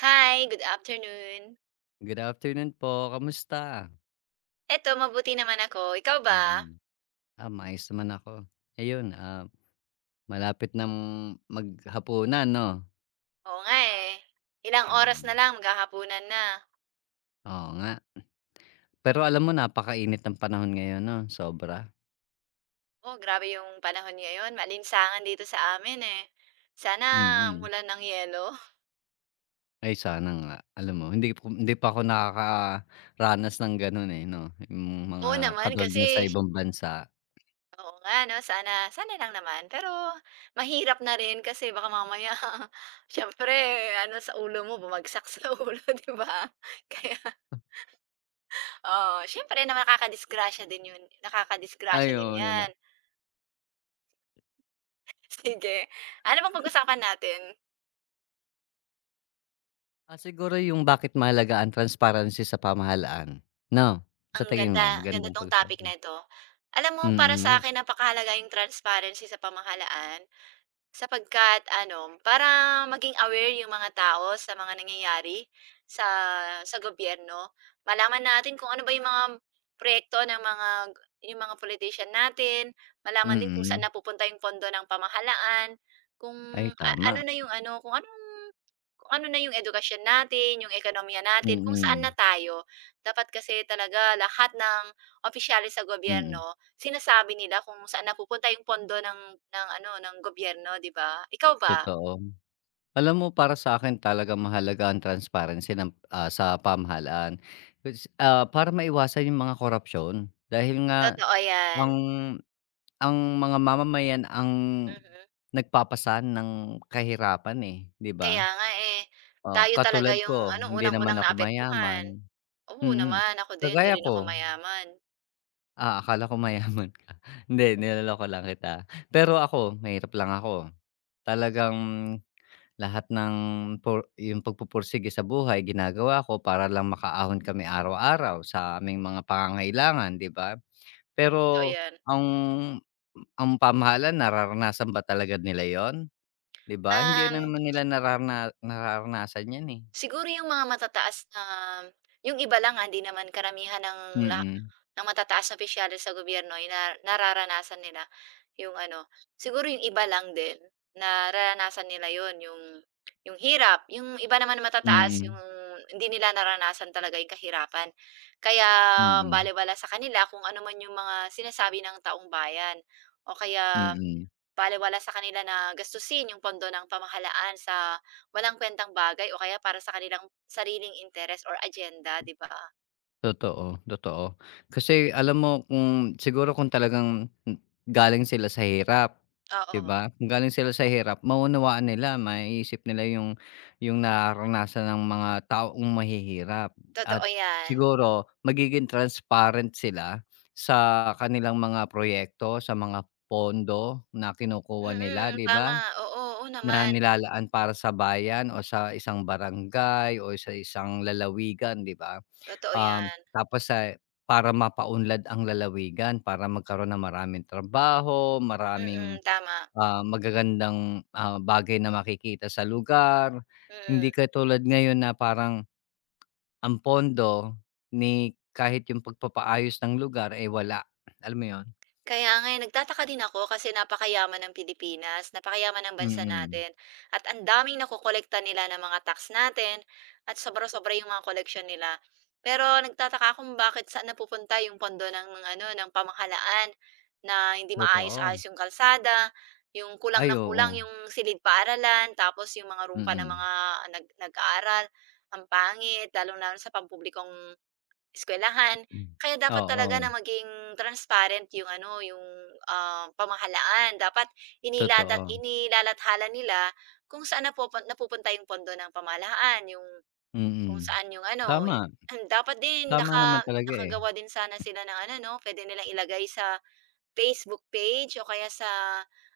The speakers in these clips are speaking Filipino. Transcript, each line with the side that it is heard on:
right: Hi, good afternoon.
left: Good afternoon po, kamusta?
right: Eto mabuti naman ako, ikaw ba?
left: Mm. Ah, maayos naman ako. Ayun, malapit ng maghapunan, 'no?
right: Oo nga, eh, ilang oras na
left: Mm,
right: lang maghahapunan na.
left: oo nga. Pero alam mo, napakainit ng panahon ngayon, 'no, sobra.
right: Oh, grabe yung panahon ngayon, maalinsangan dito sa amin, eh. Sana
left: Mm.
right: umulan ng yelo.
left: Ay, sana nga. Alam mo, hindi pa ako nakakaranas ng gano'n, eh, 'no, yung mga
right: Oo naman
left: katulad ng sa
right: kasi,
left: ibang bansa.
right: oo nga 'no, sana sana lang naman. Pero mahirap na rin kasi baka mamaya siyempre ano sa ulo mo, bumagsak sa ulo, 'di ba? Kaya. Oh, syempre na nakakadisgrasya
left: Ay,
right: din
left: oo naman.
right: 'yan. Sige. Ano bang pag-usapan natin?
left: Ah, siguro yung bakit mahalaga ang transparency sa pamahalaan, 'no? Sa
right: Ang
left: tingin
right: ganda,
left: mo
right: ang ganda
left: magandang
right: 'tong topic
left: pag-usapan yun?
right: na ito. Alam mo,
left: Mm
right: para
left: nga,
right: sa'kin napakahalaga yung transparency sa pamahalaan. Sapagkat ano, para maging aware yung mga tao sa mga nangyayari sa sa gobyerno, malaman natin kung ano ba yung mga proyekto ng mga yung mga politician natin, malaman din kung saan
left: mm.
right: napupunta yung pondo ng pamahalaan, kung
left: Ay, tama,
right: ano na yung ano, kung ano na yung edukasyon natin, yung ekonomiya natin, kung saan na
left: mm,
right: tayo. Dapat kasi talaga lahat ng opisyales sa
left: mm,
right: gobyerno. Sinasabi nila kung saan napupunta yung pondo ng ano, ng gobyerno, 'di ba? Ikaw ba?
left: totoo. Alam mo, para sa akin talaga mahalaga ang transparency sa pamahalaan. Para maiwasan yung mga korapsiyon, dahil nga
right: Totoo 'yan,
left: ang ang mga mamamayan ang
right: mhm.
left: nagpapasan ng kahirapan, eh, 'di
right: Kaya
left: ba?
right: nga, eh.
left: Oh,
right: Tayo talaga
left: katulad
right: yung
left: ko,
right: ano,
left: hindi naman
right: unang-unang
left: ako mayaman,
right: naapektuhan. Oo
left: mm.
right: naman, ako din, 'di
left: Kagaya
right: rin
left: ko,
right: ako mayaman.
left: akala ko mayaman ka, hindi, niloloko lang kita. Pero ako mahirap lang ako, talagang lahat ng yung pagpupursige sa buhay ginagawa ko para lang makaahon kami araw-araw sa aming mga pangangailangan, 'di ba?
right: Totoo
left: Pero
right: 'yan.
left: ang ang pamahalan nararanasan ba talaga nila 'yon, 'di ba? Hindi na
right: Um
left: naman nila nararanasan 'yan, eh.
right: Siguro yung mga matataas na yung iba lang, hindi naman karamihan ng
left: Mm,
right: ng matataas na opisyales sa gobyerno ay na nararanasan nila yung ano, siguro yung iba lang din nararanasan nila yon yung hirap. Yung iba naman na matataas yung
left: mm,
right: hindi nila naranasan talaga yung kahirapan. Kaya
left: mm,
right: balewala sa kanila kung ano man yung mga sinasabi ng taong bayan o
left: mm,
right: kaya.
left: mm.
right: Balewala sa kanila na gastusin yung pondo ng pamahalaan sa walang kuwentang bagay o kaya para sa kanilang sariling interes or agenda, 'di ba?
left: Totoo, totoo. Kasi alam mo, kung siguro kung talagang galing sila sa hirap, 'di
right: Oo,
left: ba? Kung galing sila sa hirap, maunawaan nila, maiisip nila yung nararanasan ng mga taong mahihirap at
right: totoo 'yan.
left: siguro magiging transparent sila sa kanilang mga proyekto, sa mga pondo na kinukuha nila,
right: Mm,
left: 'di ba?
right: tama. Oo, oo
left: Na
right: naman.
left: nilalaan para sa bayan, o sa isang barangay, o sa isang lalawigan, 'di ba?
right: Totoo 'yan.
left: Tapos, para mapaunlad ang lalawigan, para magkaroon ng maraming trabaho,
right: Mm,
left: maraming,
right: tama.
left: magagandang, bagay na makikita sa lugar. Hindi
right: Mm.
left: katulad ngayon na parang ang pondo ni kahit yung pagpapaayos ng lugar, ay wala. Alam mo yon?
right: Kaya nga eh, nagtataka din ako kasi napakayaman ng Pilipinas, napakayaman ng bansa
left: Mm,
right: natin at ang daming nakokolekta nila ng mga tax natin at sobra-sobra yung mga koleksyon nila. Pero nagtataka ako kung bakit saan napupunta yung pondo ng ano, ng pamahalaan na hindi
left: totoo.
right: maayos-ayos yung kalsada, yung kulang
left: Ay,
right: na kulang
left: oo.
right: yung silid paaralan, tapos yung mga rumpa ng
left: Mm,
right: mga nag-aaral, ang pangit, lalong-lalo na sa pampublikong eskwelahan.
left: hmm.
right: Kaya dapat talaga
left: Oo,
right: na maging transparent yung ano, yung, pamahalaan. Dapat
left: totoo.
right: inilalathala nila kung saan napupunta yung pondo ng pamahalaan, yung kung
left: Mm.
right: saan yung ano,
left: Tama,
right: dapat din
left: tama naman talaga, eh.
right: nakagawa din sana sila ng ano 'no, puwede nilang ilagay sa Facebook page o kaya sa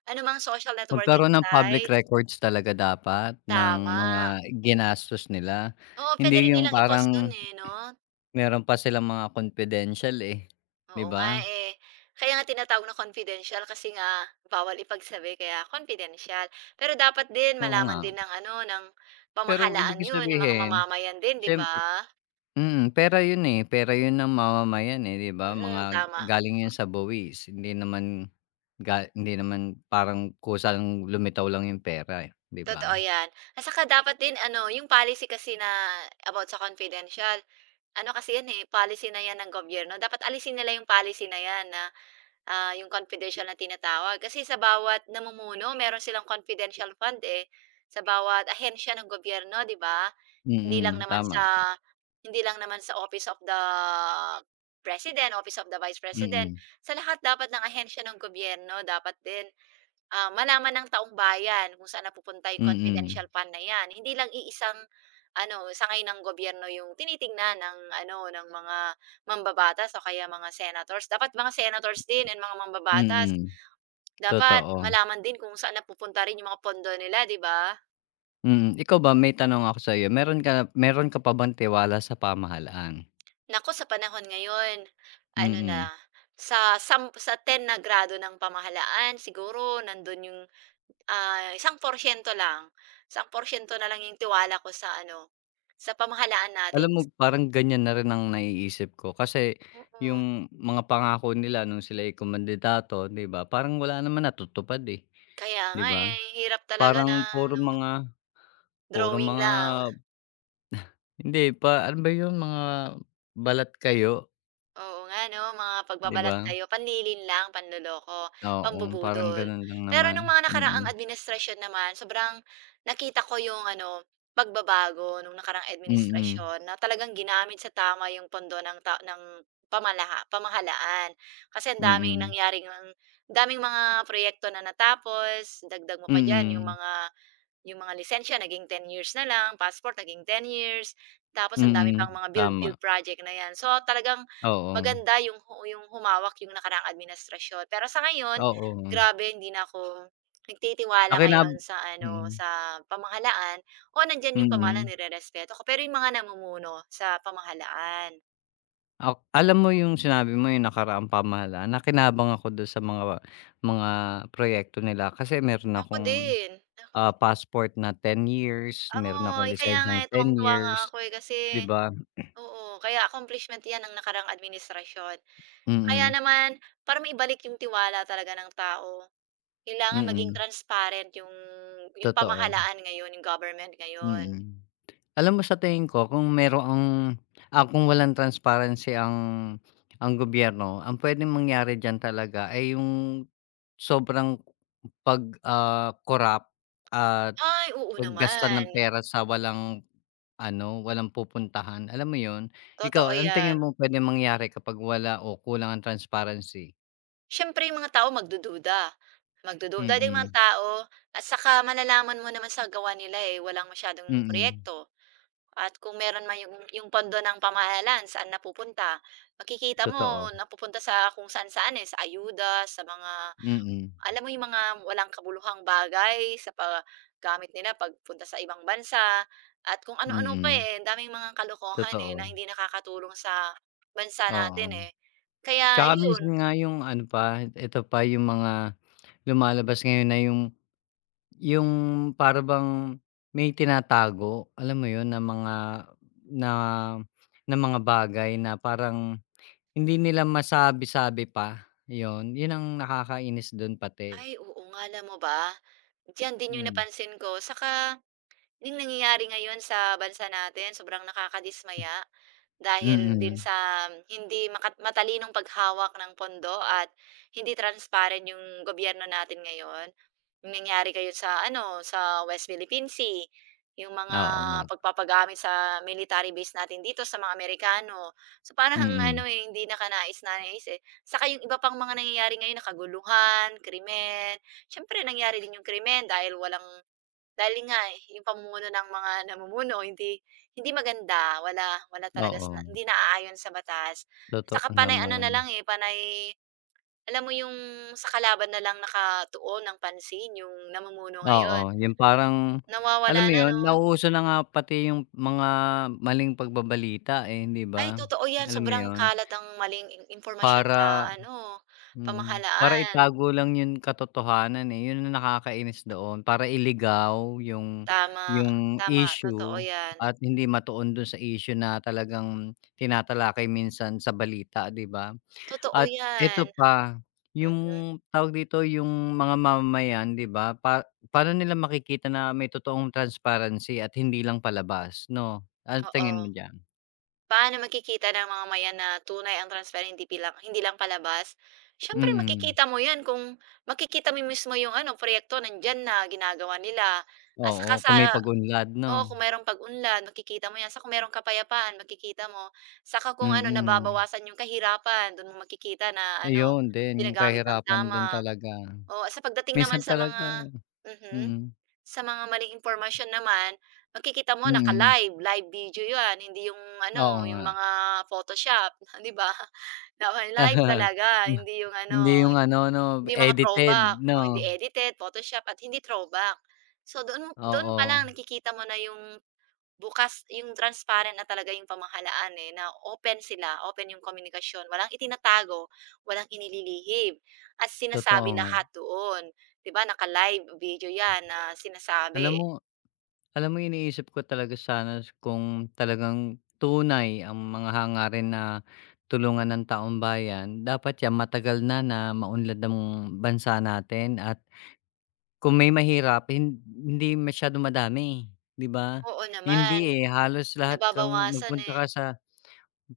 right: anumang social networking
left: Magkaroon ng public
right: sites.
left: records talaga dapat ng
right: Tama.
left: mga ginastos nila.
right: Oo, puwede
left: Hindi
right: rin
left: yung
right: nilang i-post do'n,
left: parang
right: eh, 'no?
left: meron pa silang mga confidential, eh, 'di
right: Oo nga,
left: ba?
right: eh. Kaya nga tinatawag na confidential kasi nga bawal ipagsabi kaya confidential. Pero dapat din
left: Oo nga.
right: malaman din ng ano, ng
left: Pero
right: pamahalaan
left: ibig
right: 'yun, ng mga
left: sabihin
right: mamamayan din, 'di ba?
left: siyempre, pera yun, eh, pera yun ng mamamayan, eh, 'di ba?
right: Mm,
left: Mga
right: tama.
left: galing yun sa buwis, hindi naman parang kusang lumitaw lang yung pera, eh, 'di ba?
right: Totoo 'yan. At saka dapat din ano, yung policy kasi na about sa confidential, ano kasi 'yan, eh, policy na 'yan ng gobyerno. Dapat alisin nila yung policy na 'yan na, yung confidential na tinatawag. Kasi sa bawat namumuno meron silang confidential fund, eh, sa bawat ahensiya ng gobyerno, 'di ba? Hindi lang
left: Mm,
right: naman
left: tama.
right: sa hindi lang naman sa Office of the President, Office of the Vice President,
left: Mm,
right: sa lahat dapat ng ahensya ng gobyerno dapat din, malaman ng taong bayan kung saan napupunta yung
left: mm,
right: confidential fund na 'yan. Hindi lang iisang ano, sangay ng gobyerno yung tinitingnan ng ano, ng mga mambabatas o kaya mga senators. Dapat mga senators din and mga
left: mm,
right: mambabatas,
left: mm.
right: dapat
left: Totoo.
right: malaman din kung saan napupunta rin yung mga pondo nila, 'di ba?
left: Mm, ikaw ba, may tanong ako sa iyo, meron ka pa bang tiwala sa pamahalaan?
right: Nako, sa panahon ngayon, ano na,
left: Mm.
right: sa sa 10 na grado ng pamahalaan siguro nandun yung, 1% lang, 1% na lang yung tiwala ko sa ano, sa pamahalaan
left: Alam
right: natin.
left: mo, parang ganyan na rin ang naiisip ko, kasi
right: Mm,
left: yung mga pangako nila nung sila ay kumandidato, 'di ba, parang wala naman natutupad, eh,
right: kaya
left: 'di
right: nga,
left: ba?
right: eh, hirap talaga na
left: Parang puro
right: ano,
left: mga puro
right: drawing
left: mga
right: lang.
left: hindi pa ano ba yun, mga balat kayo,
right: Oo nga 'no, mga
left: 'di
right: pagbabalat
left: ba?
right: kayo, panlilin lang, panloloko,
left: Oo, parang
right: pambubudol.
left: ganun lang
right: Pero
left: naman.
right: nung mga
left: Mm,
right: nakaraang administrasyon naman sobrang nakita ko yung ano, pagbabago nung nakaraang
left: mm,
right: administrasyon na talagang ginamit sa tama yung pondo ng ta ng pamalaha pamahalaan. Kasi
left: mm, mm,
right: ang daming mga proyekto na natapos, dagdag mo pa diyan yung
left: mm.
right: mga lisensiya naging 10 years na lang, passport naging 10 years, tapos ang dami
left: Mm.
right: pang mga build
left: Tama,
right: build project na 'yan. So, talagang
left: oo.
right: maganda yung yung humawak yung nakaraang administrasyon. Pero sa ngayon,
left: Oo,
right: grabe hindi na ako nagtitiwala
left: nakinab
right: ngayon sa ano,
left: mm,
right: sa pamahalaan o nandiyan yung pamahalaan
left: mm.
right: nirerespeto ko, pero yung mga namumuno sa pamahalaan.
left: Alam mo yung sinabi mo yung nakaraang pamahalaan, nakinabang ako dun sa mga proyekto nila, kasi meron
right: Ako
left: akong,
right: din, ako din.
left: passport na 10 years, meron
right: Oh
left: akong
right: eh, kaya nga,
left: lisensyang
right: eh,
left: ten
right: tuwang-tuwa nga
left: years,
right: ako, eh, kasi
left: 'di ba?
right: oo, kaya accomplishment 'yan ng nakarang administrasyon. Kaya
left: Mm,
right: naman, para maibalik yung tiwala talaga ng tao, kailangan maging
left: mm,
right: transparent yung
left: totoo,
right: pamahalaan ngayon, yung government ngayon.
left: mm. Alam mo, sa tingin ko kung merong, kung walang transparency ang gobyerno, ang puwedeng mangyari diyan talaga ay yung sobrang corrupt at
right: Ay, oo
left: paggasta
right: naman.
left: ng pera sa walang ano, walang pupuntahan, alam mo 'yun?
right: Totoo
left: Ikaw, anong
right: yan.
left: tingin mo puwedeng mangyari kapag wala o kulang ang transparency?
right: Siyempre yung mga tao magdududa. Magdududa din mga
left: Mm,
right: tao at saka malalaman mo naman sa gawa nila, eh, walang masyadong
left: mm,
right: proyekto. At kung meron man yung pondo ng pamahalaan saan napupunta, makikita
left: totoo.
right: mo napupunta sa kung saan-saan, eh, sa ayuda, sa mga,
left: Mm,
right: alam mo, yung mga walang kabuluhang bagay sa paggamit nila pagpunta sa ibang bansa at kung ano-ano pa,
left: mm,
right: eh. Ang daming mga kalokohan, eh, na
left: totoo,
right: hindi nakakatulong sa bansa
left: oo.
right: natin, eh. Kaya
left: Tsaka minsan
right: yun.
left: nga yung ano pa, ito pa yung mga lumalabas ngayon na yung para bang may tinatago, alam mo yun, na mga na na mga bagay na parang hindi nila masabi-sabi pa, yun. Yun ang nakakainis dun pati.
right: Ay, oo nga. Alam mo ba, diyan din yung
left: Hmm,
right: napansin ko. Saka, yung nangyayari ngayon sa bansa natin, sobrang nakakadismaya. Dahil din
left: mm.
right: sa hindi matalinong paghawak ng pondo at hindi transparent yung gobyerno natin ngayon. Yung nangyari kayo sa ano, sa West Philippine Sea, yung mga
left: Oo nga,
right: pagpapagamit sa military base natin dito sa mga Amerikano. So parang
left: mm.
right: ano, eh, hindi na kanais-nais, eh. Saka yung iba pang mga nangyayari ngayon na kaguluhan, krimen. Siyempre nangyari din yung krimen dahil walang dahil nga, eh, yung pamumuno ng mga namumuno hindi hindi maganda, wala wala talaga sa
left: Oo,
right: hindi naaayon sa batas.
left: totoo
right: Saka panay ano
left: naman.
right: na lang, eh, panay alam mo yung sa kalaban na lang nakatuon ng pansin yung namumuno
left: Oo,
right: ngayon.
left: yung parang alam
right: Nawawala
left: mo
right: na
left: yun,
right: 'no?
left: nauuso na nga pati yung mga maling pagbabalita, eh, 'di
right: Ay,
left: ba?
right: totoo 'yan,
left: Alam mo
right: sobrang
left: yun?
right: kalat ang maling impormasyon sa
left: Para
right: ano,
left: para
right: pamahalaan.
left: itago lang 'yung katotohanan, eh, 'yun ang nakakainis doon para iligaw 'yung
right: Tama,
left: 'yung
right: tama, totoo
left: issue
right: 'yan.
left: at hindi matuon dun sa issue na talagang tinatalakay minsan sa balita, 'di ba?
right: Totoo
left: At
right: 'yan,
left: eto pa,
right: mm,
left: 'yung tawag dito, 'yung mga mamamayan, 'di ba, paano nila makikita na may totoong transparency at hindi lang palabas, 'no? Anong tingin
right: oo.
left: mo diyan?
right: Paano makikita ng mga maya na tunay ang transparent, hindi lang palabas? Siyempre
left: Mm,
right: makikita mo 'yan kung makikita mo mismo yung ano proyekto nandiyan na ginagawa nila at
left: oo,
right: saka sa,
left: kung may pag-unlad, 'no?
right: oo, kung merong pag-unlad makikita mo 'yan, sa kung merong kapayapaan makikita mo, saka kung ano
left: Mm.
right: nababawasan yung kahirapan do'n mo makikita na ano
left: Ayun din, yung
right: ginagamit ang
left: kahirapan din
right: tama.
left: talaga.
right: O sa pagdating naman
left: Minsan
right: sa
left: talaga,
right: mga, mhm.
left: mm,
right: Sa mga maling impormasyon naman, makikita mo
left: mm.
right: naka-live, live video 'yan, hindi yung
left: Oo
right: ano,
left: nga.
right: yung mga Photoshop, 'di ba? Naka live talaga,
left: Ma
right: hindi yung
left: Hindi
right: ano,
left: yung ano, 'no,
right: hindi mga
left: edited,
right: throwback o hindi
left: 'no?
right: edited, Photoshop at hindi throwback. So doon mo, doon pa
left: Oo,
right: lang nakikita mo na yung. Bukas yung transparent na talaga yung pamahalaan, eh, na open sila, open yung komunikasyon, walang itinatago, walang inililihim at
left: totoo
right: sinasabi
left: nga.
right: lahat doon. 'Di ba naka-live video 'yan na
left: Alam
right: sinasabi.
left: mo alam mo iniisip ko talaga sana kung talagang tunay ang mga hangarin na tulungan ng taong bayan, dapat 'yan matagal na na maunlad ang bansa natin at kung may mahirapin, hindi masyadong madami, 'di ba?
right: Oo naman,
left: Hindi, eh, halos lahat kung
right: nababawasan,
left: nagpunta
right: eh.
left: ka sa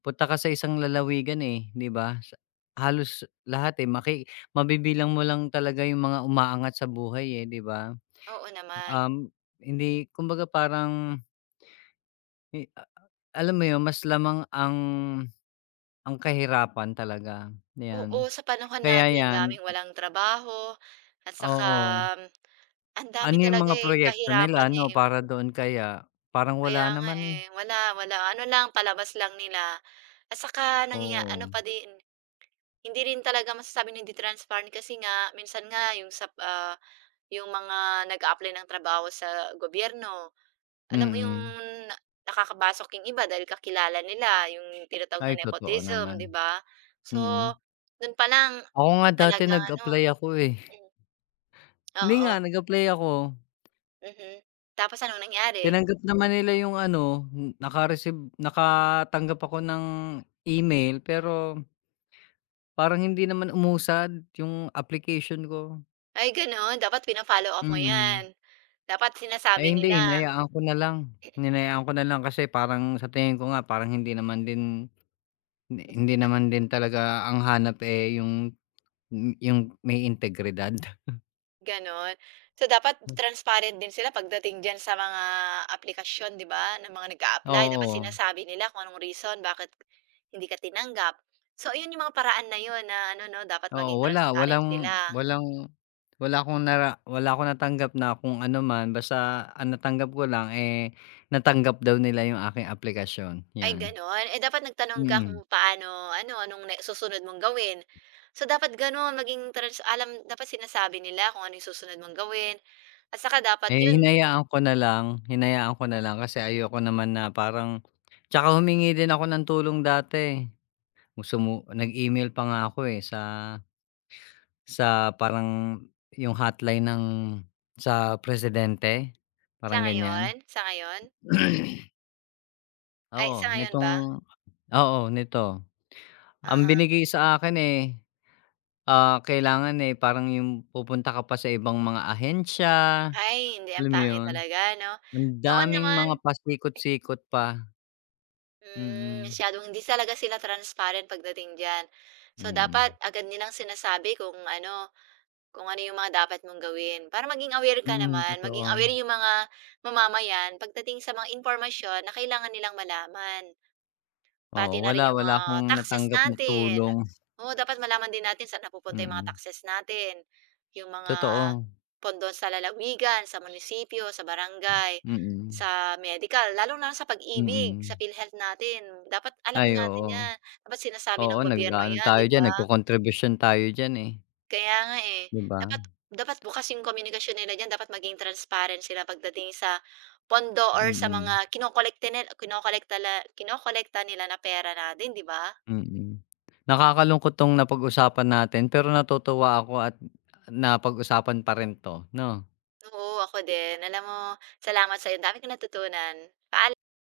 left: isang lalawigan, eh, 'di ba? Sa halos lahat, eh, mabibilang mo lang talaga yung mga umaangat sa buhay, eh, 'di ba?
right: Oo naman.
left: Um, Hindi, kumbaga parang i a alam mo yun, mas lamang ang kahirapan talaga,
right: Oo,
left: 'yan.
right: sa panahon
left: Kaya
right: natin ang
left: 'yan,
right: daming walang trabaho at saka,
left: oo.
right: mm, ang dami
left: Ano yung
right: talaga,
left: mga
right: eh, yung
left: proyekto nila,
right: kahirapan,
left: 'no,
right: eh.
left: para doon kaya? Parang wala
right: Kaya nga,
left: naman, eh.
right: eh, wala, wala. Ano lang, palabas lang nila at saka ano
left: Oo,
right: pa din, hindi rin talaga masasabing hindi transparent kasi nga minsan nga yung sa, yung mga nag apply ng trabaho sa gobyerno, alam mo yung
left: mm.
right: na nakakapasok yung iba dahil kakilala nila, yung tinatawag
left: Ay,
right: na
left: totoo
right: nepotism,
left: naman,
right: 'di ba? So,
left: mm.
right: dun pa lang
left: Ako nga dati
right: talagang ano,
left: nag-apply ako, eh.
right: hmm,
left: Hindi nga,
right: oo,
left: nag-apply ako,
right: mhm. Tapos anong nangyari?
left: tinanggap naman nila yung ano, nakatanggap ako ng email pero parang hindi naman umusad yung application ko,
right: "Ay gano'n, dapat pina-follow up mo
left: mm.
right: 'yan." Dapat sinasabi
left: Ay,
right: nila.
left: hindi, hinayaan ko na lang, hinayaan ko na lang, kasi parang sa tingin ko nga parang hindi naman din hindi
right: Sina-
left: naman din talaga ang hanap, eh, yung may integridad.
right: Gano'n. So, dapat transparent din sila pagdating diyan sa mga aplikasyon, 'di ba, ng mga nag-a-apply. Dapat
left: Oo.
right: sinasabi nila kung anong reason bakit hindi ka tinanggap. So, ayun yung mga paraan na yun na ano 'no, dapat maging
left: Oo, wala.
right: transparent sila.
left: Walang walang wala akong nara wala akong natanggap na kung ano man, basta ang natanggap ko lang, eh, natanggap daw nila yung aking aplikasyon,
right: Ay,
left: 'yan.
right: gano'n? Eh, dapat nagtanong ka kung
left: Mm.
right: paano ano, anong na susunod mong gawin. So, dapat gano'n maging alam dapat sinasabi nila kung ano yung susunod mong gawin at saka dapat
left: Eh,
right: yun
left: hinayaan ko na lang, hinayaan ko na lang, kasi ayoko naman na parang tsaka humingi din ako ng tulong dati, eh. Nag-email pa nga ako, eh, sa parang yung hotline ng sa presidente,
right: sa
left: parang ganyan.
right: ngayon, sa ngayon? Ay, sa
left: Oo,
right: ngayon ba?
left: nitong, oo, nito. Ang
right: uh
left: binigay sa akin, eh, kailangan, eh, parang yung pupunta ka pa sa ibang mga ahensya,
right: Ay, hindi, ang
left: alam mo
right: pangit
left: yun?
right: talaga 'no?
left: Ang
right: Noon
left: daming
right: naman,
left: mga pasikot-sikot pa, mm,
right: masyadong hindi talaga sila transparent pagdating diyan. So,
left: mm.
right: dapat agad nilang sinasabi kung ano, yung mga dapat mong gawin para maging aware ka
left: Mm,
right: naman, maging aware
left: totoo.
right: yung mga mamamayan pagdating sa mga impormasyon na kailangan nilang malaman.
left: Oo,
right: Pati na
left: wala,
right: rin yung
left: wala akong
right: mga taxes
left: natanggap na
right: natin.
left: tulong,
right: Oo, dapat malaman din natin saan napupunta yung mga
left: mm.
right: taxes natin, yung mga
left: Totoo,
right: pondo sa lalawigan, sa munisipyo, sa barangay,
left: mm,
right: sa medical, lalo na sa pag-ibig, sa
left: mm.
right: PhilHealth natin. Dapat alam
left: Ay,
right: natin
left: oo.
right: 'yan, dapat sinasabi
left: Oo,
right: ng gobyerno
left: nag-aano
right: 'yan,
left: tayo
right: 'di
left: diyan,
right: ba?
left: nagkokontribusyon tayo diyan, eh,
right: Kaya nga, eh.
left: 'di ba?
right: Dapat dapat bukas yung komunikasyon nila diyan, dapat maging transparent sila pagdating sa pondo or sa mga
left: Mm.
right: kinokolekte nil kinokolekta la kinokolekta nila na pera natin, 'di ba?
left: Mm. Nakakalungkot 'tong napag-usapan natin, pero natutuwa ako at napag-usapan pa rin 'to, 'no?
right: Oo, ako din. Alam mo, salamat sa'yo. Ang dami kong natutunan.